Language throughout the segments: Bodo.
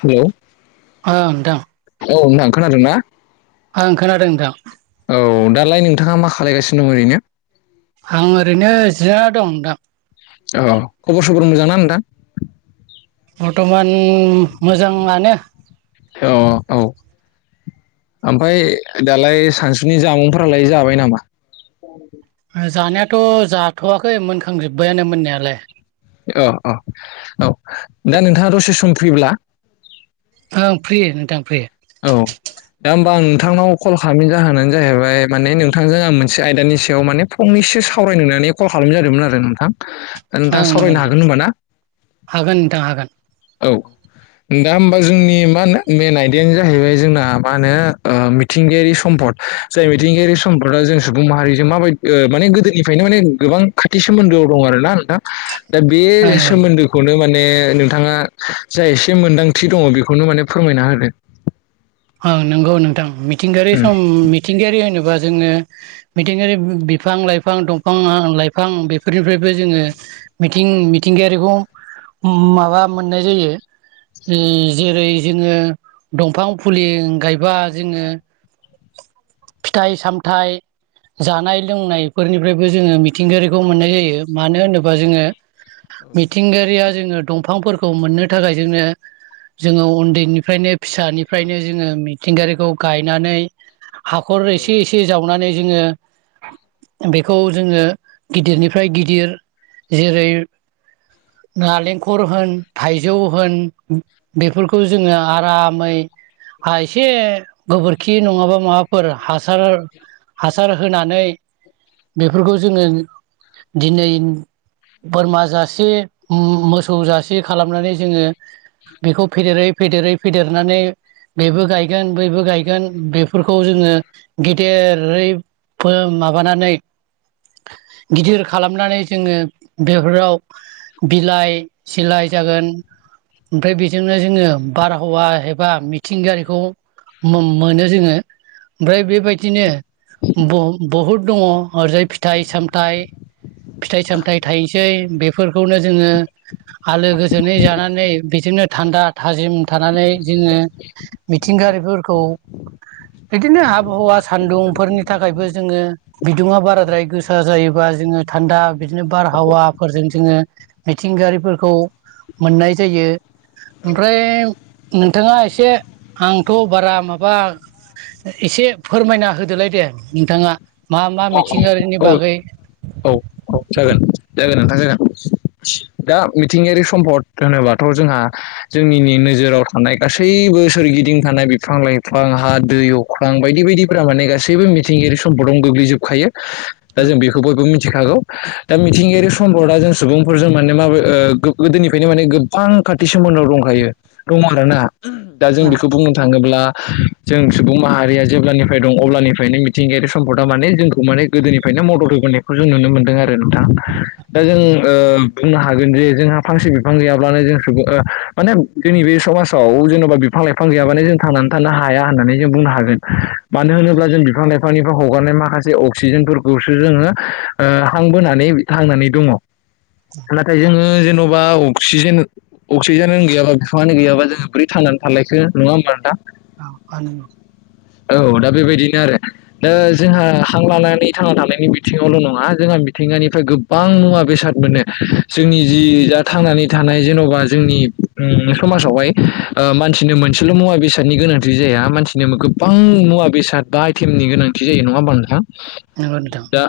हेलौ ओं नोंथां औ नोंथां खोनादों ना? आं खोनादों नोंथां। औ दालाय नोंथाङा मा खालामायगानो दं ओरैनो? आं ओरैनो जिरायना दं नोंथां। औ खबर सबर मोजां ना नोंथां? बर्थमान मोजाङानो। औ औ। ओमफ्राय दालाय सानसुनि जामुंफोरालाय जाबाय नामा? जानायाथ' जाथ'वाखै मोनखांजोब्बायानो मोननायालाय। अ अ औ दा नोंथाङा दसे सम फ्रिब्ला आं फ्रि नोंथां फ्रि। औ। दा होमबा आं नोंथांनाव कल खालामिनि जाहोनानो जाहैबाय माने नोंथांजों आं मोनसे आयदानि सायाव माने फं नैसो सावरायनो नानै कल खालामनाय जादोंमोन आरो नोंथां। ओं नोंथाङा नंगौ सावरायनो नोंथां हागोन होनबा ना। हागोन नोंथां हागोन औ। दा होमबा जोंनि मा होनो बेनाय नो जाहैबाय जोंना मा होनो मिथिंगायारि सम्पद जाय मिथिंगायारि सम्पदा जों सुबुं हारिजों माबायदि माने गोदोनिफ्रायनो माने गोबां खाथि सोमोन्दोआव दं आरोना नोंथा। दा बे ओं नंगौ नोंथां सोमोन्दोखौनो माने माने नोंथाङा जा एसे मोन्दांथि दङ बेखौनो माने फोरमायना होदो। नोंगौ नोंथां, मिथिंगायारि सम उम मिथिंगायारि होनोबा जोङो मिथिंगायारि बिफां लाइफां दंफां लाइफां बेफोरनिफ्रायबो जोङो मिथिं मिथिंगायारिखौ माबा मोननाय जायो। जेरै जोङो दंफां फुलि गायबा जोङो फिथाइ सामथाइ जानाय लोंनायफोरनिफ्रायबो जोङो मिथिंगायारिखौ मोननाय जायो। मानो होनोबा जोङो मिथिंगायारिया जोङो दंफांफोरखौ मोननो थाखाय जोंनो जोङो उन्दैनिफ्रायनो फिसानि फ्रायनो जोङो मिथिंगारिखौ गायनानै हाखर एसे एसे जावनानै जोङो बेखौ जोङो गिदिरनिफ्राय गिदिर, जेरै नालेंखर होन, थाइजौ होन बेफोरखौ जोङो आरामै एसे गोबोरखि नङाबा माबाफोर हासार हासार होनानै बेफोरखौ जोङो दिनै बोरमा जासे मोसौ जासे खालामनानै जोङो बेखौ फेदेरै फेदेरै फेदेरनानै बेबो गायगोन बैबो गायगोन बेफोरखौ जोङो गेदेरै माबानानै गिदिर खालामनानै जोङो बेफोराव बिलाइ सिलाय जागोन ओमफ्राय बेजोंनो जोङो बारहावा एबा मिथिंगायारिखौ मोनो जोङो ओमफ्राय बेबायदिनो बह बहुद दङ' ओरैजाय फिथाइ सामथाइ फिथाइ सामथाइ थाइनसै बेफोरखौनो जोङो आलो गोजोनै जानानै बिदिनो थान्दा थाजिम थानानै जोङो मिथिंगारिफोरखौ बिदिनो आबहावा सान्दुंफोरनि थाखायबो जोङो बिदुंआ बाराद्राय गोसा जायोबा जोङो थान्दा बिदिनो बारहावाफोरजों जोङो मिथिंगायारिफोरखौ मोननाय जायो ओमफ्राय नोंथाङा एसे आंथ' बारा माबा एसे फोरमायना होदोलाय दे नोंथाङा। मा मा मिथिंगायारिनि औ बागै औ औ जागोन जागोन नोंथां जागोन। दा मिथिंगायारि सम्पद होनोबाथ' जोंहा जोंनिनो नोजोराव थानाय गासै बो सोरगिदिं थानाय बिफां लाइफां हा, दै, अख्रां बायदि बायदिफोरा माने गासैबो मिथिंगायारि सम्पदाव गोग्लैजोबखायो। दा जों बेखौ बयबो मिथिखागौ। दा मिथिंगायारि सम्पदा जों सुबुंफोरजों माने माब ओ गो-गोदोनिफ्रायनो माने गोबां खाथिसिमाव [unintelligible] दंखायो दं आरो ना दा जों औ बेखौ बुंनो थाङोब्ला जों सुबुं माहारिया जेब्लानिफ्राय दं अब्लानिफ्रायनो मिथिंगायारि सम्पदा माने जोंखौ माने गोदोनिफ्राय मदद होबोनायखौ जों नुनो मोनो। आरो नोंथां। दा जों ओ बुंनो हागोन जे जोंहा फांसे बिफां गैयाब्लानो जों सुबुं ओ माने जोंनि बे समाजाव जेन'बा बिफां लाइफां गैयाबानो जों थांनानै थानो हाया होननानै जों बुंनो हागोन। मानो होनोब्ला जों बिफां लाइफांनिफ्राय हगारनाय माखासे अक्सिजेनफोरखौसो जोङो ओ हां बोनानै थांनानै दङ'। नाथाय जोङो जेन'बा अक्सिजेन अक्सिजेनानो गैयाबा बिफाङानो गैयाबा जोङो बोरै थांनानै थालायखो नङा होमबा दा। औ [unintelligible] औ दा बेबायदिनो आरो दा जोंहा हां लानानै थांना थानायनि बिथिङावल' नङा जोंहा मिथिंगानिफ्राय गोबां मुवा बेसाद मोनो जोंनि जि दा थांनानै थानाय जेन'बा जोंनि ओ समाजावहाय ओ मानसिनो मोनसेल' मुवा बेसादनि गोनांथि जाया मानसिनो गो बां मुवा बेसाद बा आइटेमनि गोनांथि जायो नङा होमबा नोंथां। नंगौ नोंथां। दा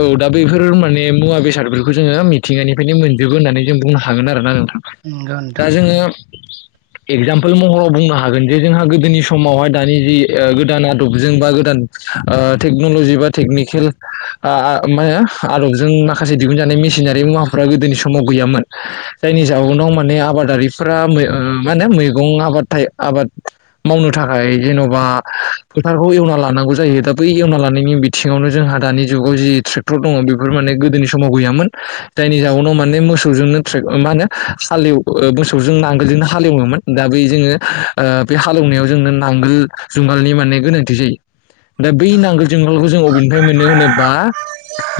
औ दा बेफोर माने मुवा बेसादफोरखौ जोङो मिथिंगानिफ्रायनो मोनजोबो होननानै जों बुंनो हागोन आरो ना नों नंगौ नोंथां दा जोङो एगजामपोल महराव बुंनो हागोन जे जोंहा गोदोनि समावहाय दानि जि ओ गोदान आदबजों बा गोदान ओ टेक्न'ल'जि बा टेकनिकेल आ मा होनो आदबजों माखासे दिहुनजानाय मेसिनारि मुवाफ्रा गोदोनि समाव गैयामोन। जायनि जाउनाव माने आबाद दारिफोरा मो ओ मा ओनो मैगं आबाद थायो आबाद मावनो थाखाय जेन'बा फोथारखौ एवना लानांगौ जायो। दा बै एवना लानायनि बिथिङावनो जोंहा दानि जुगाव जि ट्रेक्टर दङ' बेफोर माने गोदोनि समाव गैयामोन। जायनि जाउनाव माने मोस सौजोंनो ट्रे मा होनो हालेव ओ मोसौजोंनो नांगोलजोंनो हाले एवोमोन दा बेै जोङो ओ बे हालेवनायाव जोंनो नांगोल जुंगालनि माने गोनांथि जायो। दा बै नांगोल जुंगालखौ जों अबेनिफ्राय मोनो होनोबा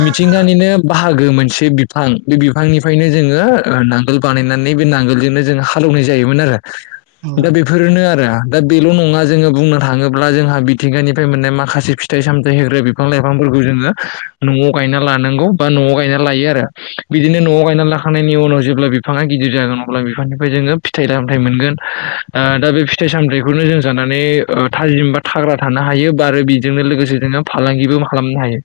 मिथिंगानिनो बा हागो मोनसे बिफां बे बिफांनिफ्रायनो जोङो ओ नांगोल बानायनानै बे नांगोलजोंनो जों हालौवनाय जायोमोन आरो नंगौ दा बेफोरनो आरो दा बेल' नङा जोङो बुंनो थाङोब्ला जोंहा मिथिंगानिफ्राय मोननाय माखासे फिथाइ सामथाइ होग्रा बिफां लाइफांफोरखौ जोङो न'आव गाय ना लानांगौ बा न'आव गायना लायो आरो बिदिनो न'आव गायनानै लाखांनायनि उनाव जेब्ला बिफाङा गिदिर जागोन। अब्ला बिफांनिफ्राय जोङो फिथाइ सामथाइ मोनगोन ओ दा बे फिथाइ सामथाइखौनो जों जानानै ओ थाजिम बा थाग्रा थानो हायो बा आरो बेजोंनो लोगोसे जोङो फालांगिबो खालामनो हायो।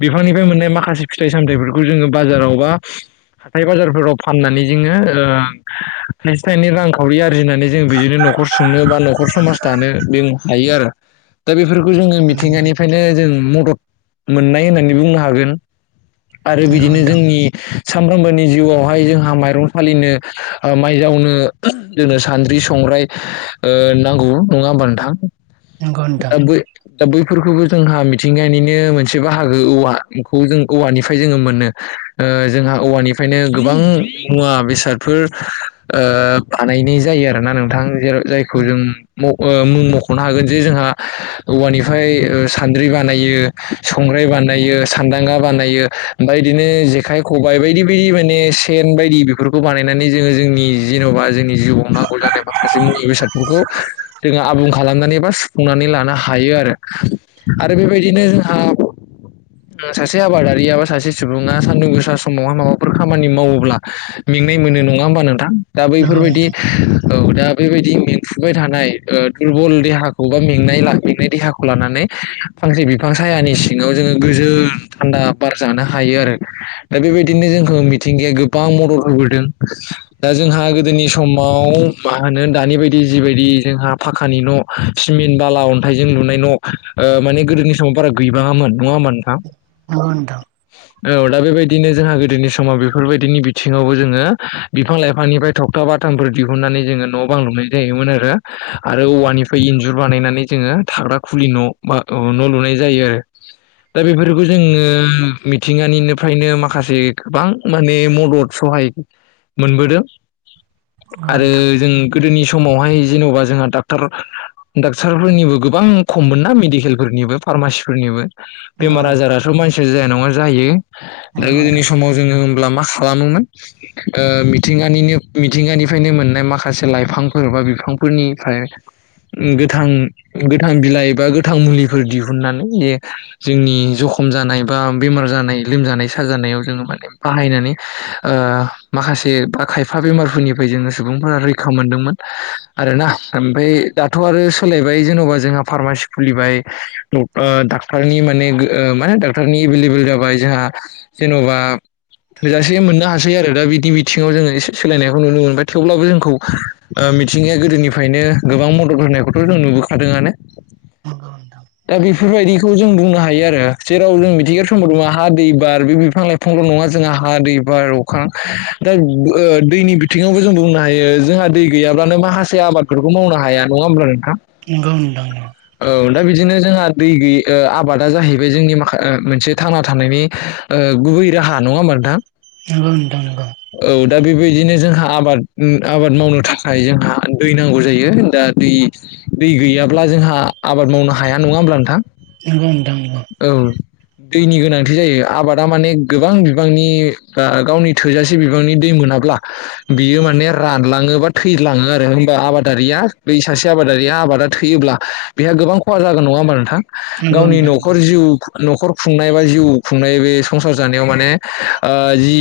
बिफांनिफाय मोननाय माखासे फिथाइ सामथाइफोरखौ जोङो बाजारावबा हाथाय बाजारफोराव फाननानै जोङो ओ थाइसे थाइनै रांखावरि आ जिनानै जोंङो बिजोंनो न'खर सुंनो बा न'खर समाज दानो [unintelligible] हायो आरो दा बे फोरखौ जोङो मिथिंगानिफ्रायनो जों मदद मोननाय होननानै बुंनो हागोन। आरो बिदिनो नोंथां जोंनि सानफ्रोमबोनि जिउआवहाय जोंहा माइरं सालिनो ओ माइ जावनो जोंनो सान्द्रि सं ग्राय ओ नांगौ नङा होनबा नोंथां? नंगौ नोंथां दा बै दा बैफोरखौबो जोंहा मिथिंगानिनो मोनसे बाहागो औवाखौ जों औवानिफ्राय जोंङो मोनो। ओ जोंहा औवानिफ्रायनो गोबां मुवा बेसादफोर ओ बानायनाय जायो आरोना नोंथां। जेराव जायखौ जों मुक ओ मुं मख'नो हागोन जे जोंहा औवानिफ्राय ओ सान्द्रि बानायो, संग्राय बानायो, सान्दांगा बानायो, ओमफ्राय बिदिनो जेखाय खबाइ बायदि बायदि माने सेन बायदि बेफोरखौ बानायनानै जोंङो जोंनि जेन'बा जोंनि जिउआव नांगौ जानाय माखासे मुलि बेसादफोरखौ जोङो आबुं खालामनानै बा सुुंफुं [unintelligible] नै लानो हायो आरो, आरो बेबायदिनो जोंहा सासे आबादा रिया बा सासे सुबुङा सान्दुं गोसा समावहाय माबाफोर खामानि मावोब्ला मेंनाय मोनो नङा होमबा नोंथां। दा नंगौ नंगौ बैफोरबायदि औ दा बेबायदि मेंफुबाय थानाय ओ दुरबल देहाखौ बा मेंनाय [unintelligible] देहाखौ लानानै फांसे बिफां सायहानि सिङाव जोङो गोजोन थान्दा बार जानो हायो आरो। दा बेबायदिनो जोंखौ मिथिंगाया गोबां मदद होबोदों दा जों जोंहा गोदोनि समाव मा होनो दानि बायदि जिबायदि जोंहा फाखानि न' सिमेन्ट बाला अन्थाइजों लुनाय न' ओ माने गोदोनि समाव बारा गैबांङामोन। औ नोंथां। औ दा बेबायदिनो जोंहा गोदोनि समाव बेफोरबायदिनि बिथिङावबो जोङो बिफां-लाइफांनिफ्राय थगथा बाथामफोर दिहुननानै जोङो न' बां लुनाय जायोमोन आरो। आरो औवानिफ्राय इन्जुर बानायनानै जोङो थाग्रा खुलि न' बा औ न' लुनाय जायो आरो दा बेफोरखौ जोङो मिथिंगानिनोफ्रायनो माखासे गोबां माने मदद सहाय मोनबोदों आरो जों गोदोनि समावहाय जेन'बा जोंहा डाक्टार डाक्टारफोरनिबो गोबां खममोन ना मेडिकेलफोरनिबो फारमासिफोरनिबो। नंगौ बेमार आजाराथ' मानसिया जाया नङा जायो दा गोदोनि समाव जोङो मा खालामोमोन ओ मिथिंगानिनो मिथिंगानिफ्रायनो मोननाय माखासे लाइफांफोर बा बिफांफोरनिफ्राय गोथां गोथां बिलाइ एबा गोथां मुलिफोर दिहुननानै बे जोंनि ज खम जानाय बा बेमार जानाय लोमजानाय साजानायाव जोङो माने बाहायनानै ओ माखासे बा खायफा बेमारफोरनिफ्राय जोङो सुबुंफोरा रैखा मोनदोंमोन आरोना। ओमफ्राय दाथ' आरो सोलायबाय जेन'बा जोंहा फारमासि खुलिबाय, ओ डाक्टारनि माने ओ मा डाक्टारनि एभेलएभेल जाबाय जोंहा जेन'बा थोजासे मोननो हासै आरो, दा बिदि बिथिङाव जोङो एसे सोलायनायखौ नुनो मोनबाय थेवब्लाबो जोंखौ मिथिंगाया गोदोनिफ्रायनो गोबां मदद होनायखौथ' जों नुबोखादोंआनो। दा बेफोरबायदिखौ जों बुंनो हायो आरो जेराव जों मिथिंगायारि सम्पद हा, दै, बार, बे बिफां-लाइफां [unintelligible] जोंहा हा, दै, बार, अखा दा ओ दैनि बिथिङावबो जों बुंनो हायो जोंहा दै गैयाबानो माखासे आबादफोरखौ मावनो हाया नङा होमब्ला नों नोंगौ नोंथां। बिदिनो जोंहा दैै गै ओ आबादा जाहैबाय जोंनि माखा ओ मोनसे थांना थानायनि ओ गुबै रा हा नङा होनबा नोंथां? नोंगौ नोंथां नोंगौ। औ दा बेबायदिनो जोंहा आबाद आबाद मावनो थाखाय जोंहा दै नांगौ जायो दा दा दै-दै गैयाब्ला जोंहा आबाद मावनो हाया नङा होमब्ला नोंथां? नोंगौ औ दैनि गोनांथि जायो, आबादा माने गोबां बिबांनि ओ गावनि थोजासे बिबांनि दै मो नाब्ला बियो माने रानलाङो बा थैलाङो आरो होमबा आबादारिया बै सासे आबादारिया आबादा थैयोब्ला बेहा गोबां खहा जागोन नङा होमबा नोंथां। नोंगौ नोंथां खर जिउ न'खर खुंनाय बा जिउ खुंनाय बे संसार जानायाव माने ओ जि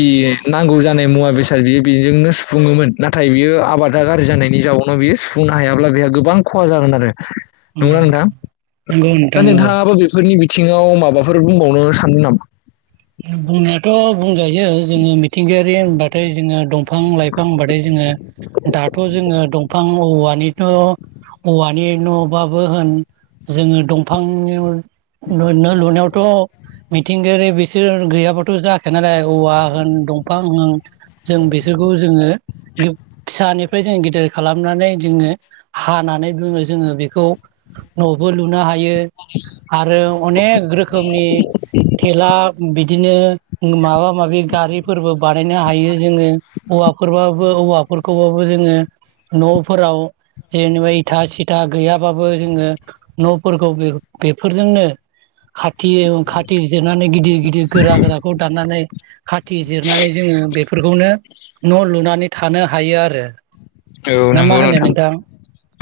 नांगौ जानाय मुवा बेसाद बियो बेजोंनो सुोमोन नाथाय बियो आबादा गाज्रि जानायनि जाउावनाव बियो सुफुंनो हायाब्ला बेहा गोबां खहा जागोन आरो नंगोना नोंथां नंगौ दा नोंथां नंगौ नोंथाङाबो नि बिथिङाव माबाफोर बुंबावनो सानदों नामा। बुंनायाथ' बुंजायो जोङो मिथिंगायारि होनबाथाय जोङो दं दंफां लाइफां होनबाथाय जोङो दाथ' जोङो दंफां औवानिथ' औवानि न'बाबो होन जोङो दंफां नि न'-न'लुनायावथ' मिथिंगायारि बिसोर गैयाबाथ' जाखाया नालाय औवा होन दंफां होन जों बिसोरखौ जोङो बे फिसानिफ्राय जोंङो गेदेर खालामनानै जोङो हानानै बुङो जोङो बेखौ न'बो लुनो हायो। यो आरो अनेक रोखोमनि थेला बिदिनो उम माबा-माबि गारिफोरबो बानायनो हायो जोङो औवाफोरबाबो औवा फोरखौबाबो जोङो न'फोराव जेनेबा इथा सिथा गैयाबाबो जोङो न'फोरखौ बेफोरजोंनो खाथि-खाथि जिरनानै गिदिर-गिदिर गोरा-गोराखौ दाननानै नै खाथि जिरनानै जोङो बेफोरखौनो न' लुनानै थानो हायो आरो। औ ना मा नंगौ होनो नोंथां।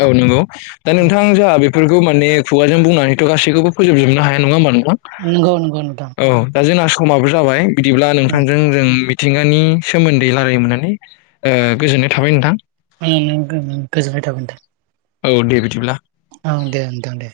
औ नंगौ दा नोंथां जोङा बे बेफोरखौ माने खुगाजों बुंनानैथ' गासैखौबो फोजोबजोबनो हाया नङा होमबा नों नंगौ नंगौ नोंथां औ दा जोंना समाबो जाबाय बिदिब्ला नोंथांजों जों मिथिंगानि सोमोन्दै रायल्लायनो मोननानै ओ गोजोननाय थाबाय नोंथां। गोजोनबाय औ दे बिदिब्ला थागोनोंथां ओं दे नोंथां दे।